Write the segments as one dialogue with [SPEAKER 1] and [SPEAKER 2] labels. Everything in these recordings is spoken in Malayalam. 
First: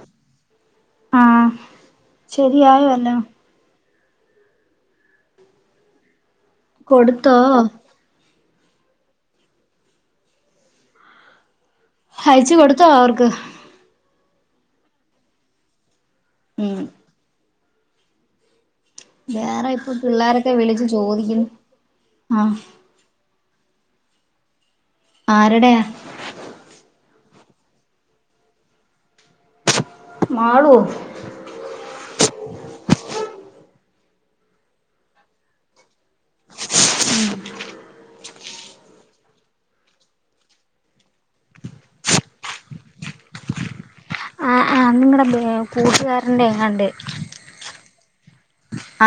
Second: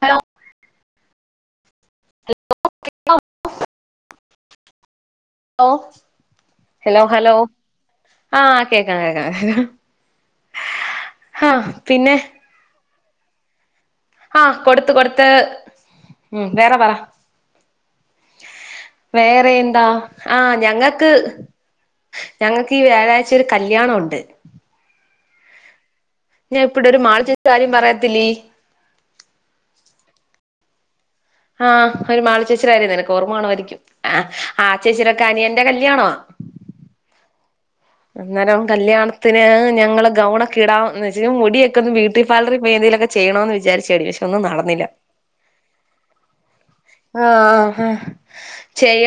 [SPEAKER 1] ഹലോ
[SPEAKER 2] ആ ശരിയായോ എല്ലാം
[SPEAKER 1] ഹലോ
[SPEAKER 2] കൊടുത്തോഓ
[SPEAKER 1] ആ കേക്കാം കേക്കാം കേക്ക ആ
[SPEAKER 2] അയച്ച്കൊടു ന്തോ അവർക്ക്
[SPEAKER 1] ആകൊടുത്ത കൊടുത്ത് ഉം വേറെ പറ വേറെ എന്താ
[SPEAKER 2] ഇപ്പൊ
[SPEAKER 1] ആ
[SPEAKER 2] പിള്ളോരൊക്കെ വിളിച്ചു
[SPEAKER 1] ഞങ്ങക്ക്
[SPEAKER 2] ചോദിക്കുന്നു ആഹ്
[SPEAKER 1] ഞങ്ങക്ക് ഈ വ്യാഴാഴ്ച കല്യാണം ഉണ്ട്
[SPEAKER 2] ആരടയാ
[SPEAKER 1] ഞാൻ ഇപ്പട ഒരു മാളു ചേച്ചിടെകാര്യം പറയത്തില്ലേ
[SPEAKER 2] മാളു ഒ
[SPEAKER 1] ആഹ് ആ ആ ചേച്ചിടെക്ക അനിയന്റെ കല്യാണോ
[SPEAKER 2] [unintelligible]
[SPEAKER 1] അന്നരം കല്യണത്തിന് ഞങ്ങള്ൾ ഗൗണൊക്കെ ഇടാന്ന് വച്ച മുടിയൊക്കെ ഒന്ന് ബ്യൂട്ടി പാർലറി പാേമഎന്തങ്കലൊക്കെ ചെയ്യണമന്ന് വിചാരിച്ചു [unintelligible]
[SPEAKER 2] ആഹ്
[SPEAKER 1] നടന്നില്ല
[SPEAKER 2] ആഹ് നിങ്ങടെ കൂട്ടുകാരന്റെ എങ്ങാണ്ട്
[SPEAKER 1] ആ ആ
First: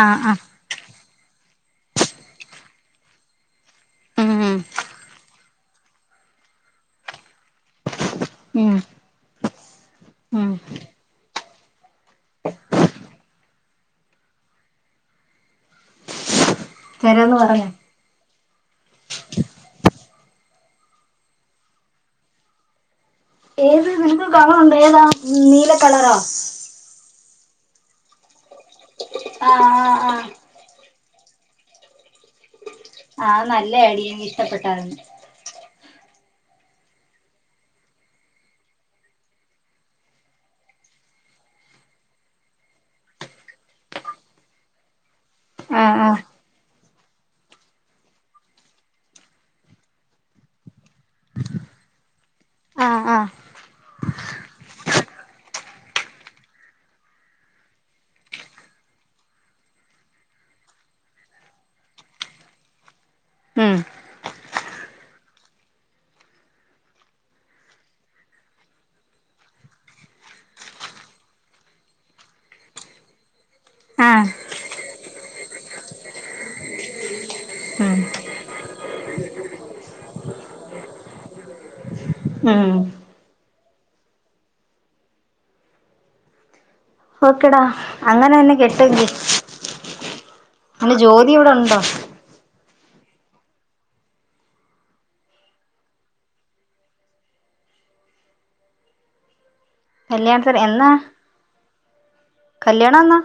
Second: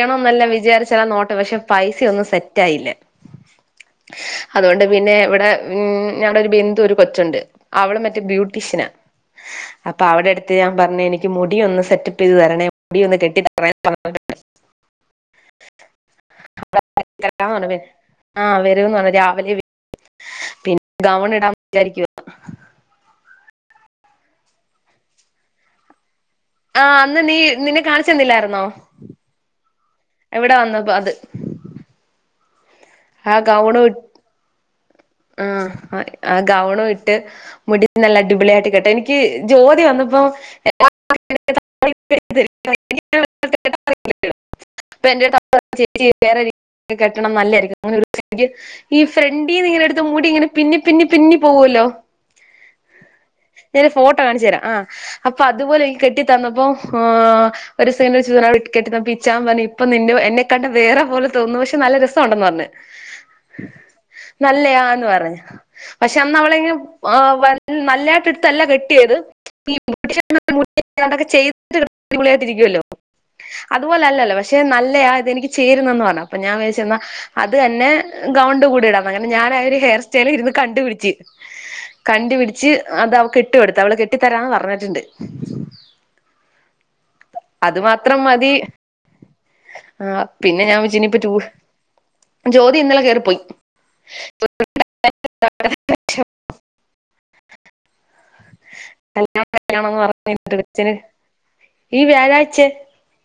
[SPEAKER 2] ആഹ് ആഹ്
[SPEAKER 1] [unintelligible] പക്ഷെ പൈസ ഒന്നും സെറ്റ് ആയില്ല
[SPEAKER 2] ഉം
[SPEAKER 1] അതുകൊണ്ട് പിന്നെ ഇവിടെ ഉ ഞമ്മടെ ഒരു ബന്ധു ഒരു കൊച്ചുണ്ട് അവൾ മെ
[SPEAKER 2] ഉം
[SPEAKER 1] ബ്യൂട്ടീഷ്യന അപ്പൊ അവിടെ
[SPEAKER 2] ഉം
[SPEAKER 1] അടുത്ത് ഞാൻ പറഞ്ഞ എനിക്ക് മുടി ഒന്ന് സെറ്റപ്പ് ചെയ്ത് തരണേ മുടി ഒന്ന് കെട്ടി
[SPEAKER 2] തരാന്ന്
[SPEAKER 1] [unintelligible]
[SPEAKER 2] പറഞ്ഞോ
[SPEAKER 1] വ [inaudible] ആ. വരന്ന് പറഞ്ഞാ രാവിലെ പിന്നെ ഗവൺ ഇടാ വിചാരിക്കുവ
[SPEAKER 2] ഏത് വി കണറുണ്ട് ഏതാ നീല കളറാ
[SPEAKER 1] ആ അന്ന് നീ നിന്നെ കാണിച്ചന്നില്ലായിരുന്നോ
[SPEAKER 2] ആആആ
[SPEAKER 1] അത്
[SPEAKER 2] ആ നല്ല
[SPEAKER 1] ഗൗണും ഇട്ട്
[SPEAKER 2] അടി എനിക്ക്ഇഷ്ടപ്പെട്ടാറരുന്നു
[SPEAKER 1] ആ ആ ഗൗണും ഇട്ട് മുടി നല്ല അടിപൊളിയായിട്ട് കേട്ടെ എനിക്ക് ജോതിവന്നപ്പോ [unintelligible] [unintelligible] ചേച്ചി
[SPEAKER 2] ആഹ് ആഹ്
[SPEAKER 1] [unintelligible] കെട്ടണം നല്ലതായിരിക്കും [unintelligible] അനക്ക് ഈ ഫ്രണ്ടി നിങ്ങ മുടി ഇങ്ങനെ പിന്നെ പിന്നെ പിന്നി പോകല്ലോ
[SPEAKER 2] ആഹ് ആഹ്
[SPEAKER 1] [unintelligible] ഫോട്ടോ കാണിച്ചു തരാം ആ് അപ്പൊ അതുപോലെ എനിക്ക് കെട്ടി തന്നപ്പോ ഒരു സ [unintelligible] ഒരു കേട്ടി തന്നുച്ചാ പറ ഇപ്പ നിന്നെ കണ്ട വേറെ പോലെ തോന്നു പക്ഷെ നല്ല രസംണ്ടെന്ന് പറഞ്ഞഞ്
[SPEAKER 2] ഉം
[SPEAKER 1] [unintelligible] [unintelligible] പറഞ്ഞുപക്ഷെ അന്ന് അവള നല്ലതായിട്ട് എടുത്തല്ല കെട്ടിയത് [unintelligible]
[SPEAKER 2] ആഹ്
[SPEAKER 1] അതുപോലെല്ലല്ലോ പക്ഷെ നല്ലയാ ഇതെനിക്ക് ചേരുന്നന്ന് പറഞ്ഞു അ ഞാൻ വിചാരിച്ചുഅത് തന്നെ
[SPEAKER 2] ഉം
[SPEAKER 1] ഗൗണ്ട് കൂടിടാം ഞാൻ ആ ഒരു ഹെയർ സ്റ്റൈൽ ഇരുന്ന് കണ്ടുപിടിച്ച് കണ്ടുപിടിച്ച്
[SPEAKER 2] ഉം
[SPEAKER 1] അത് അവക്ക് ഇ [unintelligible] ഇട്ട് എടുത്ത്അവള് കെട്ടിത്തരാന്ന് പറഞ്ഞിട്ടുണ്ട്
[SPEAKER 2] ഓക്കെടാ
[SPEAKER 1] അത്
[SPEAKER 2] അങ്ങനെ തന്നെ കെട്ടെ [unintelligible]
[SPEAKER 1] ആ
[SPEAKER 2] ജോലി ഇവിടെ ഉണ്ടോ
[SPEAKER 1] ജ്യോതി ഇന്നലെ കയറിപ്പോയി [unintelligible] അ [unintelligible] [unintelligible]
[SPEAKER 2] കല്യാണത്തിന് എന്നാ
[SPEAKER 1] പറഅച്ഛന് ഈ വ്യാഴാഴ്ച
[SPEAKER 2] കല്യാണം എന്നാ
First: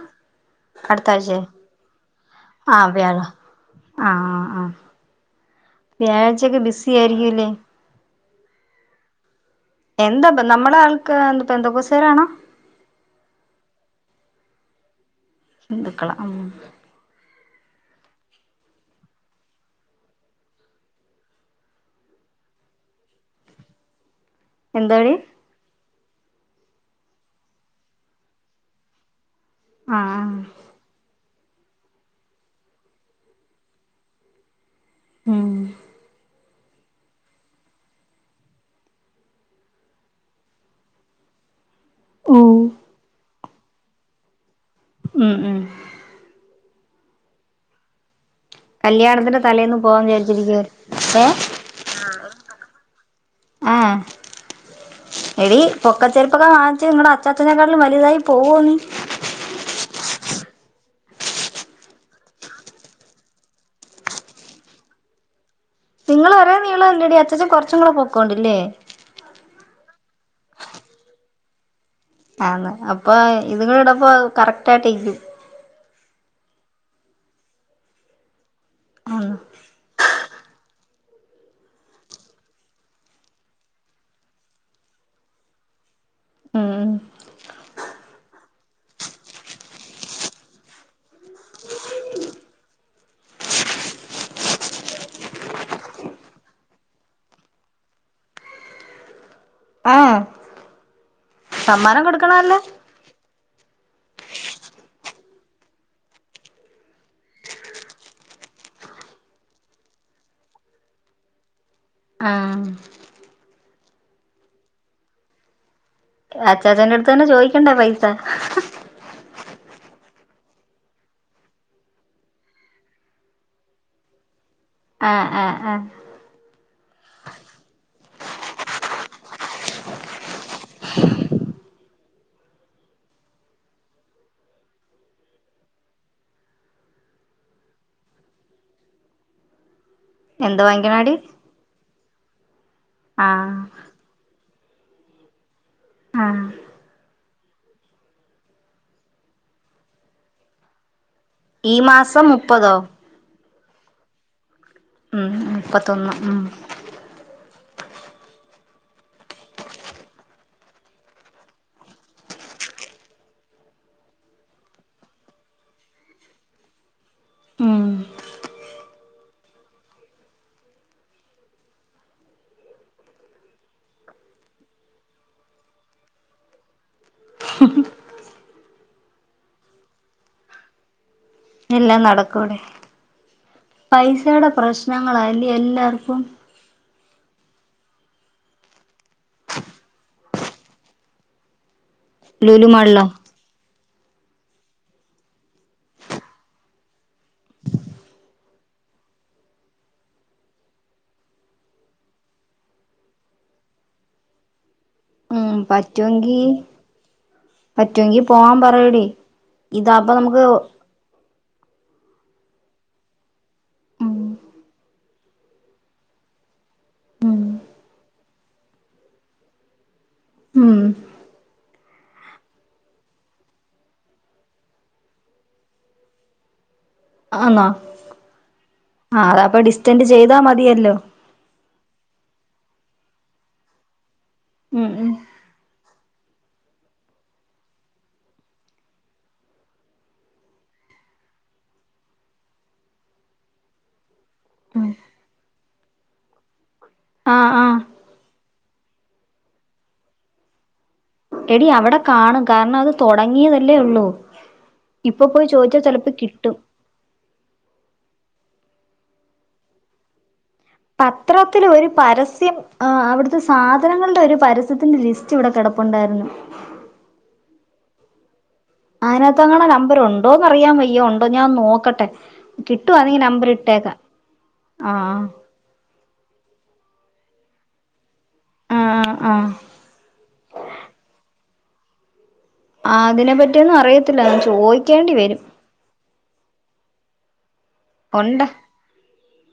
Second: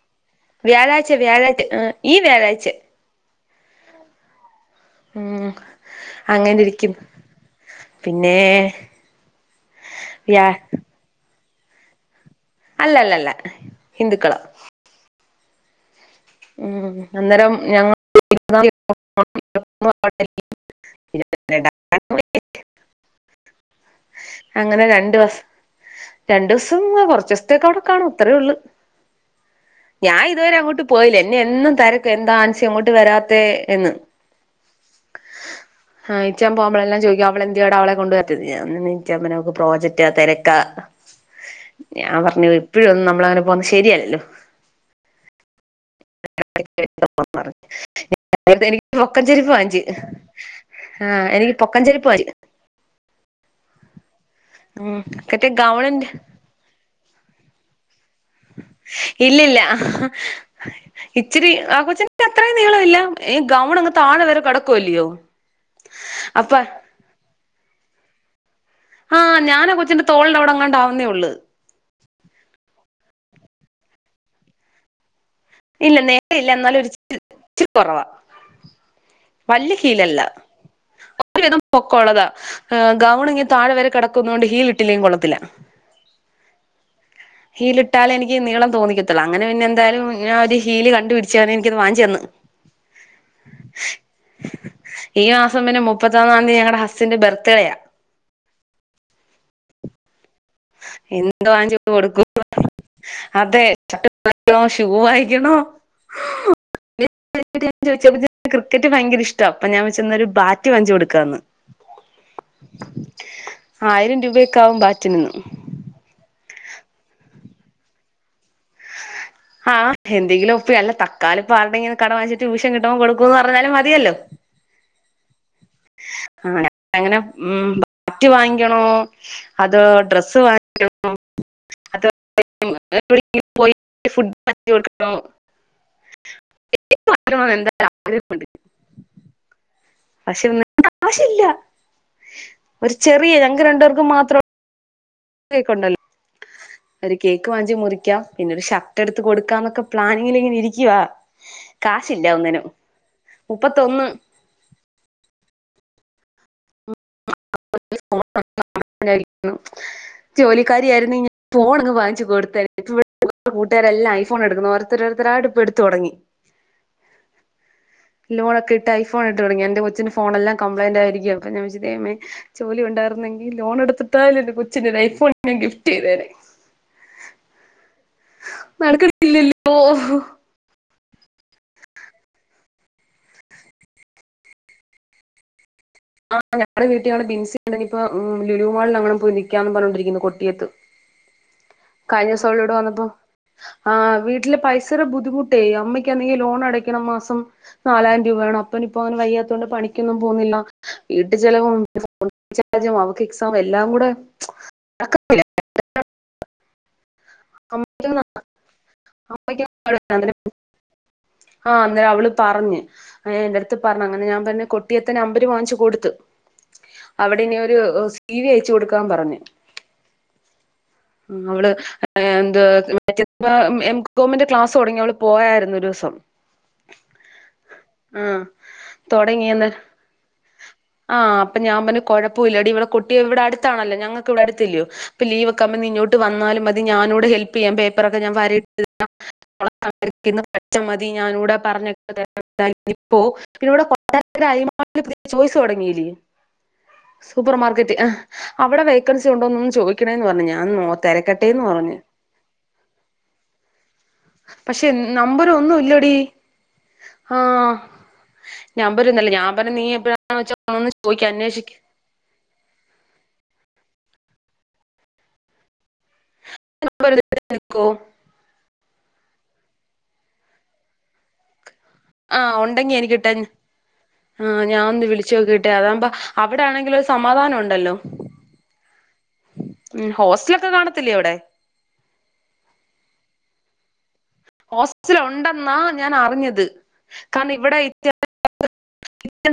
[SPEAKER 2] അടുത്ത
[SPEAKER 1] വ്യാഴാഴ്ച്ച
[SPEAKER 2] ആഴ്ചയോ
[SPEAKER 1] വ്യാഴാഴ്ച ങ ഈ വ്യാഴാഴ്ച.
[SPEAKER 2] ആ വ്യാഴം ആ ആ ആ
[SPEAKER 1] ഉം അങ്ങനെ
[SPEAKER 2] വ്യാഴാഴ്ചയൊക്കെ ബിസി
[SPEAKER 1] ഇരിക്കും,
[SPEAKER 2] ആയിരിക്കൂല്ലേ
[SPEAKER 1] പിന്നെ വ്യാ
[SPEAKER 2] എന്താപ്പ നമ്മള ആൾക്കാർ പെന്തക്കോസുകാരാണൊ?
[SPEAKER 1] അല്ലല്ലല്ല ഹിന്ദുക്കളാ
[SPEAKER 2] ഹിന്ദു.
[SPEAKER 1] ഉം അന്നേരം ഞങ്ങ [unintelligible] അങ്ങനെ
[SPEAKER 2] എന്താടി
[SPEAKER 1] രണ്ടുദിവസം രണ്ടു ദിവസം, കുറച്ചു ദിവസത്തേക്കെ അവിടെ കാണും, അത്രേയുള്ളു ഉള്ളു.
[SPEAKER 2] ആ
[SPEAKER 1] ഞാൻ
[SPEAKER 2] ആ
[SPEAKER 1] ഇതുവരെ അങ്ങോട്ട് തില് എന്നെ എന്നും തിരക്കും എന്താ ആൻസി അങ്ങോട്ട് വരാത്ത എന്ന്.
[SPEAKER 2] ഉം
[SPEAKER 1] ആഇ ച്ചാൻ പോകുമ്പളെല്ലാം ചോദിക്കും അവളെന്ത്യട അവളെ കൊണ്ട് വരട്ടെ എന്ന് ഞാൻ പിന്നെ [unintelligible] അവൾക്കു പ്രോജക്റ്റ് തിരക്കാ ഞാൻ പറഞ്ഞു ഇപ്പോഴൊന്നും നമ്മള അങ്ങനെ പോന്ന ശരിയല്ലല്ലോ
[SPEAKER 2] ഉം ഉം
[SPEAKER 1] [unintelligible] [unintelligible] പൊക്ക
[SPEAKER 2] കല്യാണത്തിന്റെ
[SPEAKER 1] ഞ്ചെരിപ്പ്
[SPEAKER 2] തലേന്ന്
[SPEAKER 1] വാങ്ങിച്ചു
[SPEAKER 2] പോവാന്ന് വിചാരിച്ചിരിക്കുവാ
[SPEAKER 1] ങാ
[SPEAKER 2] ഏ
[SPEAKER 1] എനിക്ക് പൊക്കഞ്ചെരിപ്പ് വാങ്ങിച്ചു.
[SPEAKER 2] ആ
[SPEAKER 1] ഉം മറ്റേ
[SPEAKER 2] എടി പൊക്ക
[SPEAKER 1] ഗൗണിന്റെ
[SPEAKER 2] ചെരുപ്പൊക്കെ വാങ്ങിച്ചു നിങ്ങളടെ അച്ചച്ചനേക്കാട്ടും വലുതായി പോവാ നീ
[SPEAKER 1] ഇല്ലില്ല ഇച്ചിരി ആ കൊച്ചിന്റെ അത്രയും നീള ഇല്ല ഈ ഗൗൺ അങ്ങ് താഴെ വരെ കിടക്കുവല്ലയോ
[SPEAKER 2] നിങ്ങൾ
[SPEAKER 1] അപ്പ
[SPEAKER 2] ഒരേ നീള അല്ലേ ഡി അച്ചാച്ചൻ കുറച്ചു കൂടെ പൊ കൊണ്ടില്ലേ
[SPEAKER 1] ആ ഞാൻ കൊച്ചിന്റെ തോളിന്റെ അവിടെ അങ്ങാണ്ട ആാവുന്നേ ഉളള്
[SPEAKER 2] ആന്ന് അപ്പൊ ഇതങ്ങ ഉടുമ്പൊ കറക്റ്റ് ആയിട്ട ഇരിക്കും.
[SPEAKER 1] ഇല്ല നേര ഇല്ല എന്നാലും ഒരു ച്ചിൽ ഇച്ചിരി കുറവാ
[SPEAKER 2] ആന്ന്
[SPEAKER 1] വലിയ ഹിൽ അല്ല ഒരുവിധ പൊക്കള്ളതാ ഗൗൺ ഇങ്ങ താഴെ വരെ കിടക്കുന്ന കൊണ്ട് ഹീൽ ഇട്ടില്ലെങ്ക കൊള്ളത്തില്ല
[SPEAKER 2] ഉം
[SPEAKER 1] ഹീലിട്ടാലേ എനിക്ക് നീളം തോന്നിക്കത്തുള്ളൂ അങ്ങനെ പിന്നെ എന്തായാലും ഞാൻ ഒരു ഹീല് കണ്ടുപിടിച്ച് അത് എനിക്കത് വാങ്ങിച്ചു തന്നു ഈ മാസം പിന്നെ മുപ്പത്തൊന്നാം തീയതി ഞങ്ങളടെ ഹസ്സിന്റെ ബർത്തിടെയാ.
[SPEAKER 2] ആഹ്
[SPEAKER 1] എൻ എന്തോ വാങ്ങിച്ചിട്ട്
[SPEAKER 2] സമ്മാനം
[SPEAKER 1] കൊടുക്കു,
[SPEAKER 2] കൊടുക്കണല്ലോ
[SPEAKER 1] [unintelligible] അതെ. [unintelligible] ഷൂവ് വായിക്കണോ [inaudible] [unintelligible] ക്രിക്കറ്റ് ഭയങ്കര ഇഷ്ടാ അപ്പ ഞാൻ വച്ച് ഒരു ബാറ്റ് വങ്ങ്ച്ചു കൊടുക്കാന്ന്.
[SPEAKER 2] ങഅ
[SPEAKER 1] ആയിരം രൂപയക്കെ ആവും ബാറ്റിനന്ന്
[SPEAKER 2] അച്ചാച്ചന്റെ അടുത്ത് തന്നെ ചോയിക്കണ്ടേ പൈസ.
[SPEAKER 1] ആഹ് എന്തെങ്കിലും ഒപ്പേ അല്ല തക്കാലം ഇപ്പ ആരുടെങ്കിലും കടം വാങ്ങിച്ചിട്ട് ടൂഷം കിട്ടുമ്പോ കൊടുക്കന്ന് പറഞ്ഞാലും മതിയല്ലോ
[SPEAKER 2] ആഹ് ആഹ് ആഹ്
[SPEAKER 1] അങ്ങനെ മ്മ് ബാറ്റ് വാങ്ങിക്കണോ അതോ ഡ്രസ്സ് വാങ്ങിക്കണോ അത് [unintelligible] [unintelligible] പക്ഷെ
[SPEAKER 2] എന്ത്
[SPEAKER 1] [unintelligible]
[SPEAKER 2] വാങ്ങിക്കണാടി
[SPEAKER 1] കാശില്ല ഒരു ചെറിയ
[SPEAKER 2] ആഹ്
[SPEAKER 1] ഞങ്ങക്ക് രണ്ടുപേർക്കും മാത്രം [unintelligible]
[SPEAKER 2] ആഹ്
[SPEAKER 1] ഒരു കേക്ക് വാങ്ങിച്ച് മുറിക്കാം പിന്നെ ഒരു ഷർട്ട് എടുത്ത് കൊടുക്കാന്നൊക്കെ പ്ലാനിങ്ങിലിങ്ങനെ ഇരിക്കുവാ
[SPEAKER 2] ഈ മാസം
[SPEAKER 1] കാശില്ല ഒന്നിനും
[SPEAKER 2] മുപ്പതോ
[SPEAKER 1] മുപ്പത്തൊന്ന്
[SPEAKER 2] ഉം മുപ്പത്തൊന്ന് ഉം
[SPEAKER 1] [unintelligible] ജോലിക്കാരിയായിരുന്നേ ഞാന് ഫോണങ്ങ് വാങ്ങിച്ചു കൊടുത്തേനെ ഇപ്പോ ഇവിടെ കൂട്ടുകാരല്ലാം ഐഫോൺ എടുക്കുന്നു ഓരോരുതാരോരുത്തരായിട്ട് ഇപ്പ എടുത്തു തൊടങ്ങി
[SPEAKER 2] ഉം
[SPEAKER 1] ലോൺ ഒക്കെ ഇട്ട് ഐഫോൺട്ടു തുടങ്ങി എന്റെ കൊച്ചിന് ഫോണെല്ലാം കംപ്ലയിന്റ് ആയിരിക്ക അപ്പ ഞാൻ വെച്ച് ദൈമേ ജോലി ഉണ്ടാരുന്നെങ്കിൽ ലോൺ എടുത്തിട്ടാലും എന്റെ കൊച്ചിന്റെ ഒരു ഐഫോൺ ഞാൻ ഗിഫ്റ്റ് ചെയ്തേനെ നടക്കണില്ലല്ലോ
[SPEAKER 2] എല്ലാം നടക്കോടെ പൈസടെ പ്രശ്നങ്ങളാ ല്യോ എല്ല
[SPEAKER 1] ആഹ് ഞങ്ങടെ വീട്ടി [unintelligible] ബിൻസി ആണേ ഇപ്പ ഉം ലുലുമാളിൽ എങ്ങണും പോയി നിക്കാന്ന് പറഞ്ഞോണ്ടിരിക്കുന്നു കൊട്ടിയത്ത് കഴിഞ്ഞസോളോ ഇവിടെ
[SPEAKER 2] ലുലുമാളിലോ
[SPEAKER 1] വന്നപ്പോ ആ വീട്ടില് പൈസടെ ബുദ്ധിമുട്ടേ അമ്മയ്ക്കെന്തെങ്കിൽ ലോൺ അടക്കണം മാസം നാലായിരം രൂപ വേണം അപ്പനിപ്പോ അങ്ങനെ വയ്യാത്തോണ്ട് പണിക്കൊന്നും പോകുന്നില്ല വീട്ടു ചെലവും ഫോൺചാർജും അവക്ക് എക്സാം എല്ലാം കൂടെ നടക്കുന്നില്ല
[SPEAKER 2] ഉം പറ്റുവെങ്കി പറ്റുവെങ്കി പോവാൻ പറയടി ഇതമ്പാ നമുക്ക്
[SPEAKER 1] ആഹ് അന്നേരം അവള് പറഞ്ഞ് എന്റെ അടുത്ത് പറഞ്ഞു
[SPEAKER 2] ഉം
[SPEAKER 1] അങ്ങനെ ഞാൻ പറഞ്ഞ കൊട്ടിയത്തെ നമ്പര് വാങ്ങി ച്ചു കൊടുത്ത് അവിടെ
[SPEAKER 2] ഉം
[SPEAKER 1] ഇനി ഒരു സി വി അയച്ചു കൊടുക്കാൻ പറഞ്ഞു
[SPEAKER 2] ഉം
[SPEAKER 1] അവള് എന്ത് [unintelligible] എം കോമിന്റെ ക്ലാസ് തൊടങ്ങി അവള് പോയായിരുന്നു ഒ ദിവസം
[SPEAKER 2] ആന്നോ
[SPEAKER 1] ആഹ്
[SPEAKER 2] ആ അതപ്പൊ
[SPEAKER 1] തൊടങ്ങിയന്ന്
[SPEAKER 2] ഡിസ്റ്റന്റ് ചെയ്താ മതിയല്ലോ
[SPEAKER 1] ആഹ് അപ്പൊ ഞാൻ പറഞ്ഞ് കൊഴപ്പവില്ലടി ഇവിടെ കൊ ട്ടിയം ഇവിടെടുത്താണല്ലോ ഞങ്ങ വിടടുത്തില്യോ
[SPEAKER 2] ഉം ഉം
[SPEAKER 1] അപ്പോ ലീവ് ഒക്കെവുമ്പോ നീ ഇഞ്ഞോ വന്നാലും മതി ഞാനൂടെ ഹെൽപ്പെയ്യാം പേപ്പറൊക്കെ ഞാൻ വരയിട്ട് തരാം [unintelligible] ഞാനൂടെ പറഞ്ഞേക്കെ തരാം [unintelligible] പിന്നെ ഇവിടെ കൊട്ടാരക്കര ഐ മാൾ അതില് പുത്യ ചോയ്സ് തൊടങ്ങീലെ
[SPEAKER 2] ആ
[SPEAKER 1] സൂപ്പർ
[SPEAKER 2] ആ
[SPEAKER 1] മാർക്കെറ്റ് ആഹ് അവിടെ വേക്കൻസി ഉണ്ടോന്നൊന്ന് ചോയ്ക്കണേന്ന് പറഞ്ഞു ഞാൻ നോ തിരക്കട്ടേന്ന്
[SPEAKER 2] എടി
[SPEAKER 1] പറഞ്ഞു
[SPEAKER 2] അവടെ കാണും കാരണം അത് തൊടങ്ങിയതല്ലേ ഒള്ളൂ
[SPEAKER 1] പക്ഷെ നമ്പര് ഒന്നും ഇല്ലടി
[SPEAKER 2] കിട്ടും
[SPEAKER 1] ആ നമ്പരൊന്നല്ല ഞാൻ പറഞ്ഞു നീയെപ്പഴാ
[SPEAKER 2] പത്രത്തില് ഒരു പരസ്യം ആ അവിടുത്തെ സാധനങ്ങളുടെ ഒരു പരസ്യത്തിന്റെ ലിസ്റ്റ് ഇവിടെ കെടപ്പുണ്ടായിരുന്നു.
[SPEAKER 1] നമ്പര് ഇതിലേ [unintelligible] അയക്കോ
[SPEAKER 2] അയ്നകത്തെങ്ങാണ്ടോ നമ്പറുണ്ടോന്നറിയാൻ വയ്യ ഒണ്ടോ ഞാനൊന്ന് നോക്ക
[SPEAKER 1] ആ ഒണ്ടെങ്കി എനിക്കിട്ടെ ആ ഞാനൊന്ന് വിളിച്ചോക്കീട്ടെ അതാവുമ്പോ അവിടെ ആണെങ്കില് ഒരു സമാധാനം ഉണ്ടല്ലോ
[SPEAKER 2] ആ ആ
[SPEAKER 1] മ് ഹോസ്റ്റലൊക്കെ കാണത്തില്ലേ അവിടെ
[SPEAKER 2] ആ അതിനെ പറ്റിയൊന്നും അറിയത്
[SPEAKER 1] ഹോസ്റ്റലുണ്ടെന്നാ ഞാനറിഞ്ഞ ത് കാരണം ഇവിടെ ഇ
[SPEAKER 2] ഉണ്ട്
[SPEAKER 1] [unintelligible]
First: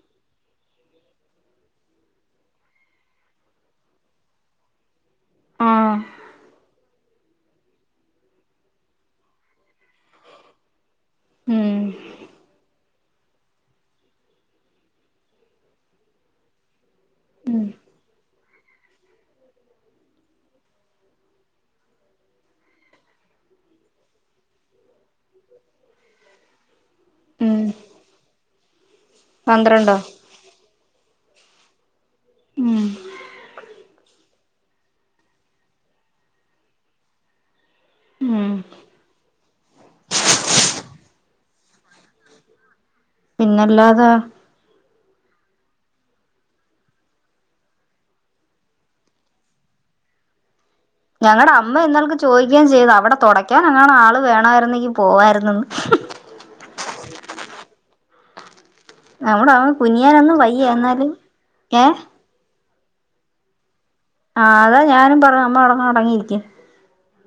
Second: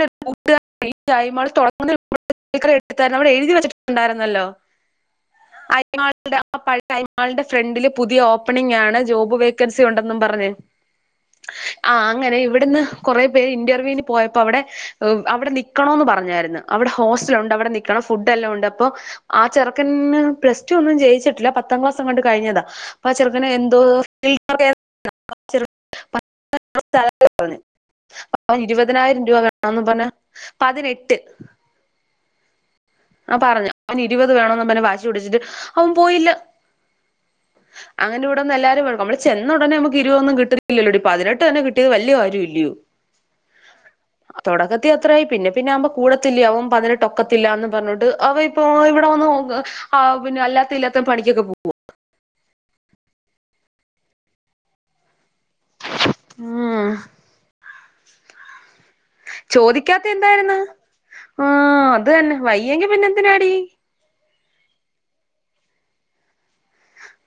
[SPEAKER 1] [unintelligible] കൂട്ടുകാര് [unintelligible] അവിടെ എഴുതി വെച്ചിട്ടുണ്ടായിരുന്നല്ലോ
[SPEAKER 2] ആ
[SPEAKER 1] അ [unintelligible] ആ പഴ [unintelligible] [unintelligible] മാൾടെ ഫ്രണ്ടില് പുതിയ ഓപ്പണിംഗ് ആണ് ജോബ് വേക്കൻസി ഉണ്ടെന്നും പറഞ്ഞ് ആ
[SPEAKER 2] ഉം
[SPEAKER 1] അങ്ങനെ ഇവിടുന്ന് കൊറേ പേര് ഇന്റർവ്യൂന് പോയപ്പോ അവിടെ ഏഹ് അവിടെ നിക്കണോം പറഞ്ഞായിരുന്ന് അവിടെ ഹോസ്റ്റലുണ്ട് അവിടെ നിൽക്കണം ഫുഡ് എല്ലാം ഉണ്ട് അപ്പൊ ആ ചെറുക്കന് പ്ലസ് ടു ഒന്നും ജയിച്ചിട്ടില്ല പത് പത്താം ക്ലാസ് എങ്ങാണ്ട് കഴിഞ്ഞതാ അപ്പൊ ആ ചെർക്കന് എന്തോ [unintelligible] [unintelligible]
[SPEAKER 2] ഉം
[SPEAKER 1] ഇരുവത് പതിനായിരം രൂപ വേണോന്ന്
[SPEAKER 2] പന്ത്രണ്ടോ
[SPEAKER 1] പറഞ്ഞ് എട്ട്
[SPEAKER 2] ഉം
[SPEAKER 1] ആ പറഞ്ഞ് അവന് ഇരുപത് വേണന്നും പറഞ്ഞ് വാശി പിടിച്ചിട്ട് അവൻ പോയില്ല, അവന്റെ കൂടെ
[SPEAKER 2] ഉം
[SPEAKER 1] അന്ന് എല്ലാരും വഴക്ക് നമ്മള് ചെന്ന ഉടനെ നമുക്ക് ഇരുപതൊന്നും കിട്ടില്ലല്ലോടി പതിനെട്ട് തന്നെ കിട്ടിയത് വല്യ കാര്യം അല്ലിയോ
[SPEAKER 2] പിന്നല്ലാതെ
[SPEAKER 1] തൊടകത്തി അത്രായി പിന്നെ പിന്നെ ആമ്പോ കൂടത്തില്ലേ അവൻ പതിനെട്ടൊക്കത്തില്ലാന്നും പറഞ്ഞിട്ട് അവനിപ്പോ ഇവിടെ വന്ന് നോ ആ പിന്നെ അല്ലാത്
[SPEAKER 2] ഞങ്ങടെ അമ്മ എന്നാൾക്ക് ചോയ് യും ചെയ്തു അവിടെ തുടക്കാന കേം ക്കേം ചെയ്ത് അവടെ തൊടക്കാൻ എങ്ങാനും ആള് വേണായിരുന്നെങ്കി പോവായിരു ന്നെന്ന്
[SPEAKER 1] ഉം
[SPEAKER 2] നമ്മടെ [unintelligible]
[SPEAKER 1] ചോദിക്കാത്ത
[SPEAKER 2] കുനിയാനൊന്നും
[SPEAKER 1] എന്തായിരുന്നു
[SPEAKER 2] വയ്യ എന്നാലും
[SPEAKER 1] യ്യെങ്കി പിന്നെ എന്തിനാടി
[SPEAKER 2] ആഹ് അതാ ഞാനും പറഞ്ഞ അമ്മ അവടെ അടങ്ങിയിരിക്ക്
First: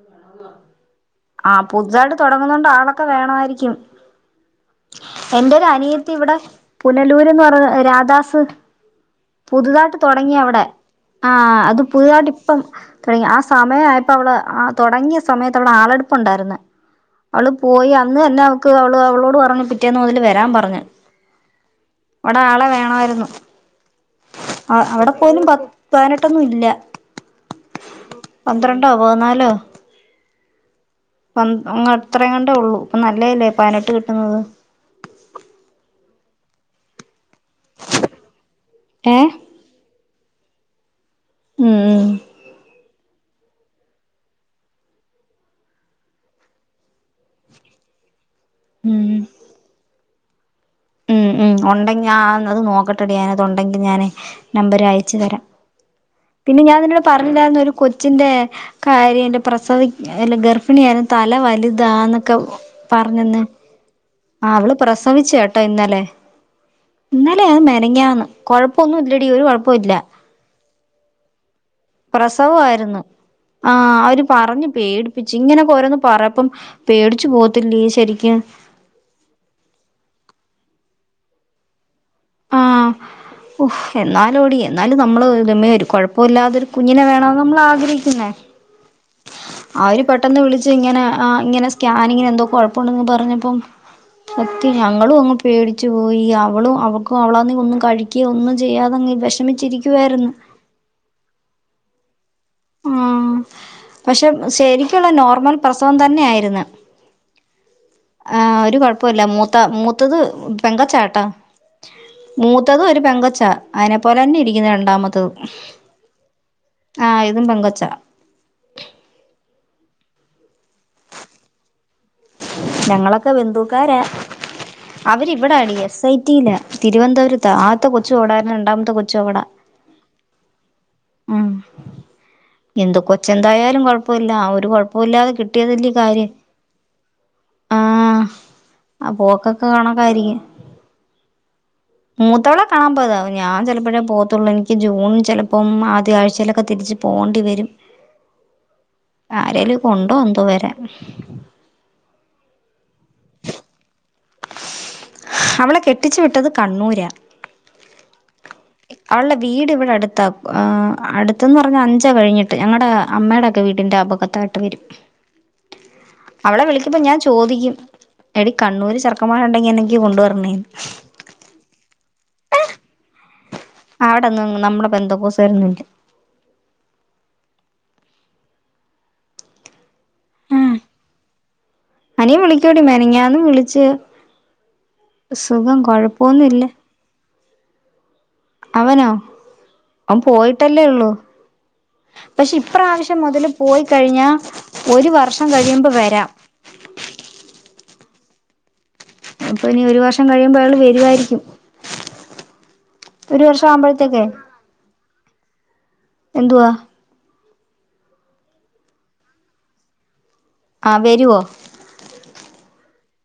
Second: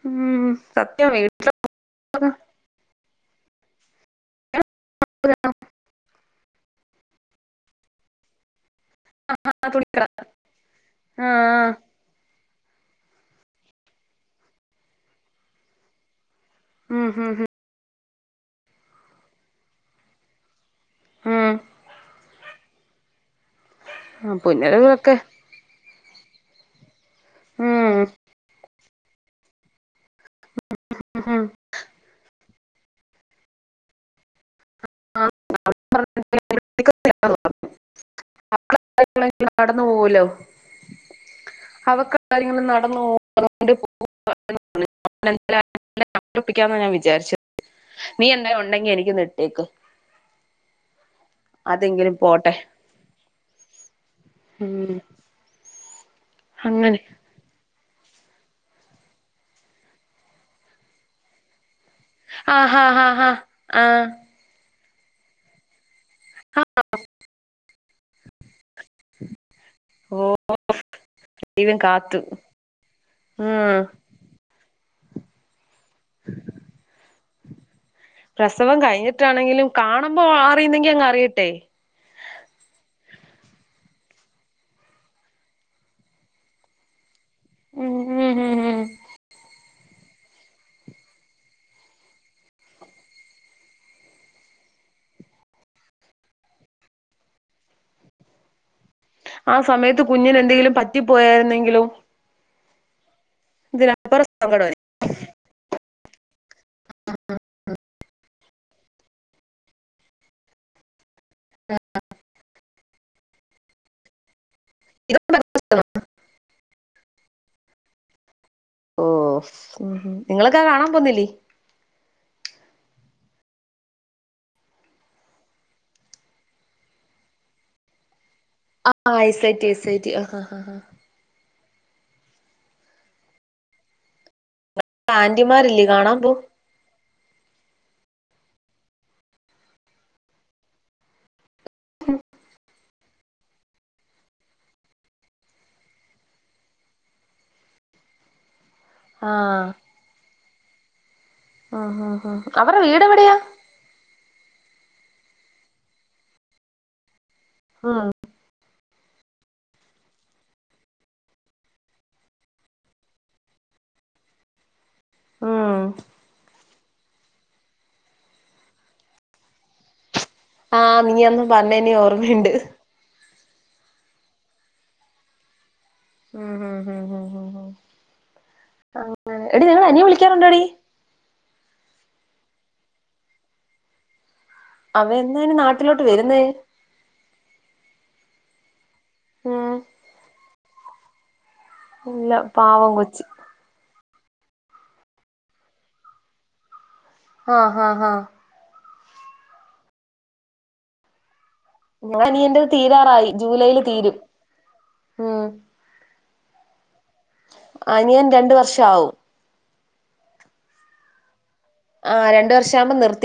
[SPEAKER 1] ഉം സത്യം വി
[SPEAKER 2] ആഹ് പുതുതായിട്ട് തുടങ്ങുന്നണ്ട് ആണ് ഒക്കെ വേണമായിരിക്കും എന്റെ ഒരു അനിയത്തി ഇവിടെ പുനലൂര്ന്ന് പറഞ്ഞ രാദാസ്
[SPEAKER 1] വീടിനകത്തൂടി
[SPEAKER 2] പുതുതായിട്ട് തുടങ്ങിയ അവിടെ ആ അത് പുതുതായിട്ട് ഇപ്പം ആ സമയ ആയപ്പ അവൾ തുടങ്ങിയ ആ സമയത്ത് അവള് ആളെടു ഇപ്പുണ്ടായിരുന്
[SPEAKER 1] ഉം ഉം ഉം
[SPEAKER 2] അവള് പോയി ആ അന്ന് തന്നെ അവക്ക് അവള് അവളോട് പറഞ് പിറ്റേന്ന് മുതൽ വരാൻ പറഞ്
[SPEAKER 1] മ്മ്
[SPEAKER 2] ഇവിടെ ആളെ വേണമായിരുന്നു
[SPEAKER 1] ആ
[SPEAKER 2] ആ അവിടെ
[SPEAKER 1] പുനരവൊക്കെ
[SPEAKER 2] പോലും പ വാനട്ടൊന്നും ഇല്ല
[SPEAKER 1] ഉം
[SPEAKER 2] പന്ത്ര ണ്ടോ പോന്നാലോ
[SPEAKER 1] ഉം
[SPEAKER 2] പ ങ്ങ് അത്ര ത്രോ ഉള്ളൂ ഇപ്പൊ നല്ലതല്ലേ പനട്ട് കിട്ടുന്നത് ഏഹ്
[SPEAKER 1] [unintelligible] നടന് പോലോ
[SPEAKER 2] ഉം
[SPEAKER 1] അവക്
[SPEAKER 2] ഉം
[SPEAKER 1] കാര്യങ്ങള് നട [unintelligible] ഞാൻ വിചാരിചെ നീ എന്തെ ഉണ്ടെങ്കി
[SPEAKER 2] ഉം
[SPEAKER 1] എനിക്കി ന്നിട്ടേക്ക്
[SPEAKER 2] ഉം ഉ ഉണ്ടെങ്കിൽ ഞ
[SPEAKER 1] പോട്ടെ
[SPEAKER 2] അത് നോക്കട്ടെടി ഞാനത് ഉണ്ടെങ്കിൽ ഞാന് നമ്പര്
[SPEAKER 1] ഉം
[SPEAKER 2] അയച്ചു തരാ പിന്നെ ഞാൻ
[SPEAKER 1] അങ്ങനെ
[SPEAKER 2] നിന്നോട് പറഞ്ഞില്ലായിരുന്നോ ഒരു കൊ ച്ചിന്റെ കാര്യംന്റെ പ്രസവി ഗർഭിണിയാലും തല വലു താന്നൊക്കെ
[SPEAKER 1] ആഹാഹാഹാ
[SPEAKER 2] പറഞ്ഞന്ന്
[SPEAKER 1] ആഹ്
[SPEAKER 2] അവള് പ്രസവിച്ചി കേട്ടോ ഇന്നലെ ഇന്നലെയ മിങ്ങയന്ന് കുഴപ്പ ഒന്നും ഇല്ലടി ഒരു കുഴപ്പവും ഇല്ല
[SPEAKER 1] ഓ ദൈവം കാത്തു
[SPEAKER 2] പ്രസവായിരുന്നു ആ
[SPEAKER 1] ഉം
[SPEAKER 2] അവര് പറഞ്ഞു പേടി [unintelligible] രന്ന് പറയപ്പം പേടിച്ചു പോ ത്ത് ലീസ്
[SPEAKER 1] പ്രസവം കഴിഞ്ഞിട്ടാണെങ്കിലും കാണുമ്പ ആ റിയുന്നെങ്കി അങ്ങ് അറിയട്ടെ
[SPEAKER 2] ആ ഓ എന്നാലോടി എന്നാലും നമ്മള് ന്റെമ്മേ ഒരു കൊഴപ്പാെല്ലാതൊരു കുഞ്ഞിനെ വേണ നമ്മള്
[SPEAKER 1] ഉം
[SPEAKER 2] ആഗ്രഹിക്ക്ന്നേ
[SPEAKER 1] ഉം ഉം ഉം
[SPEAKER 2] അവര് പെട്ടെന്ന് വിളിച്ച് ഇങ്ങനെ ആ ഇങ്ങനെ സ്കാനിങ്ങിന് എന്തോ കുഴപ്പുണ്ടന്ന് പറഞ്ഞപ്പം സത്യം ഞങ്ങളും അങ്ങ് പേടിച്ചു പോയി അവളും അവൾക്ക്‌ അവളാ ഒന്നും കഴിക്കെ ഒന്നും ചെയ്യാതങ്ങ്
[SPEAKER 1] ആ സമയത്ത്
[SPEAKER 2] വിഷമിച്ചിരിക്കുവായിരുന്നു
[SPEAKER 1] കുഞ്ഞിന് എന്തെങ്കിലും പറ്റിപ്പോയാരുന്നെങ്കിലോ
[SPEAKER 2] ആ പക്ഷെ
[SPEAKER 1] ഇതിനപ്പുറം സങ്കടമായി
[SPEAKER 2] ശരിക്കുള്ള നോർമൽ പ്രസ വം തന്നെ ആയിരുന്ന്
[SPEAKER 1] ആ ആ ആ
[SPEAKER 2] ആ ഒരു കുഴപുല്ല മൂത്ത മൂത്തത് പെങ്കൊച്ചാട്ടോ മൂത് തും ഒരു പെങ്കൊച്ച അയിനെ പോലെ തന്നെ ഇരിക്കുന്നു രണ്ടാമത്തതും ആ ഇതും പെങ്കൊച്ചാ
[SPEAKER 1] ഓ നിങ്ങളൊക്കെ കാണാൻ പോന്നില്ലേ
[SPEAKER 2] ഞങ്ങളൊക്കെ ബന്ധുക്കാരാ അവര് ഇവിടാടി എസ് ഐറ്റിയിലാ തിരുവനന്തപുരത്താ ആദ്യത്തെ കൊച്ചുവിട
[SPEAKER 1] ആ [unintelligible]
[SPEAKER 2] ഉം എന്ത് കൊച്ച് എന്തായാലും കൊഴപ്പല്ല ആ ഒ ഒരു കുഴപ്പുല്ലാതെ കിട്ടിയത്
[SPEAKER 1] ആന്റിമാരില്ലേ
[SPEAKER 2] വല്ല്യ
[SPEAKER 1] കാണാൻ
[SPEAKER 2] കാര്യം
[SPEAKER 1] പോ
[SPEAKER 2] ആ പോക്കൊക്കെ കാണക്കായിരിക്കും മൂത്തവളെ കാണാൻ പോയതാ ഞാൻ ചിലപ്പോഴേ പോവതൊള്ളു എനിക്ക് ജൂൺ ചിലപ്പം ആദ്യ ആഴ്ചയിലൊക്കെ തിരിച്ച് പോണ്ടി വരും ആരേലും കൊണ്ടോ എന്തോ വ
[SPEAKER 1] ആ ആ അവരുടെ വീട് എ
[SPEAKER 2] അവളെ കെട്ടിച്ച് വിട്ടത് കണ്ണൂരാ
[SPEAKER 1] ആ
[SPEAKER 2] അവളുടെ വീട് ഇവിടെ അടുത്താ ആ അടുത്തെന്ന് പറഞ്ഞാ അഞ്ച കഴിഞ്ഞിട്ട് ഞങ്ങടെ അമ്മെടെ ഒക്കെ വീടിന്റെ അപകത്തായിട്ട് വെരും
[SPEAKER 1] ആ
[SPEAKER 2] അവളെ വിളിക്കുമ്പോ ഞാൻ ചോദിക്കും എടി കണ്ണൂര് ചെർക്കമാര് ഉണ്ടെങ്കി എനിക്ക് കൊണ്ട് വ
[SPEAKER 1] ആ നീ അന്ന് പർണെനെ ഓർമ്മ ഇണ്ട്
[SPEAKER 2] അവ്ടെന്നും നമ്മളെ ബന്ത്കോസരൊന്നും ഇല്ല
[SPEAKER 1] ഉം ഉം ഉം ഉം ഉം ഉം അങ്ങനെ എടി നിങ്ങളെ അനിയൻ വിളി ക്കാറുണ്ടെടി
[SPEAKER 2] അനിയൻ വിളിക്കും എടി മെനഞാന്നു വിളിച്ച്
[SPEAKER 1] അവൻ എന്നാ ഇനി
[SPEAKER 2] സുഖം
[SPEAKER 1] നാട്ടിലോട്ട് വെരുന്നെ
[SPEAKER 2] കൊഴപ്പൊന്നുല്ല അവനോ
[SPEAKER 1] ഉം
[SPEAKER 2] അവൻ പോയിട്ടല്ലെ ഒള്ളു
[SPEAKER 1] ഇല്ല
[SPEAKER 2] പക്ഷെ
[SPEAKER 1] പാവം
[SPEAKER 2] ഇപ്രാവശ്യം
[SPEAKER 1] കൊച്ച്
[SPEAKER 2] മുതല് പോയി കഴിഞ്ഞ ഒരു വർഷം കഴിയുമ്പോ വരാം
[SPEAKER 1] ആഹ് ഹ ഹഹ
[SPEAKER 2] അപ്പൊ ഇനി ഒരു വർഷം കഴിയുമ്പോ അയാള് വരുവായിരിക്കും
[SPEAKER 1] ങ്ങനേ എൻ്റേത് തീരാറായി
[SPEAKER 2] ഒരു വർഷം
[SPEAKER 1] ജൂലൈയിൽ തീരും
[SPEAKER 2] ആവുമ്പോഴത്തേക്കെ
[SPEAKER 1] ഉം
[SPEAKER 2] എന്തുആ
[SPEAKER 1] ആ ഞാൻ രണ്ടു വർഷാവും
[SPEAKER 2] ആഹ വേരുഓ
[SPEAKER 1] ആ രണ്ട് വർഷാവുമ്പോ നിർത്തി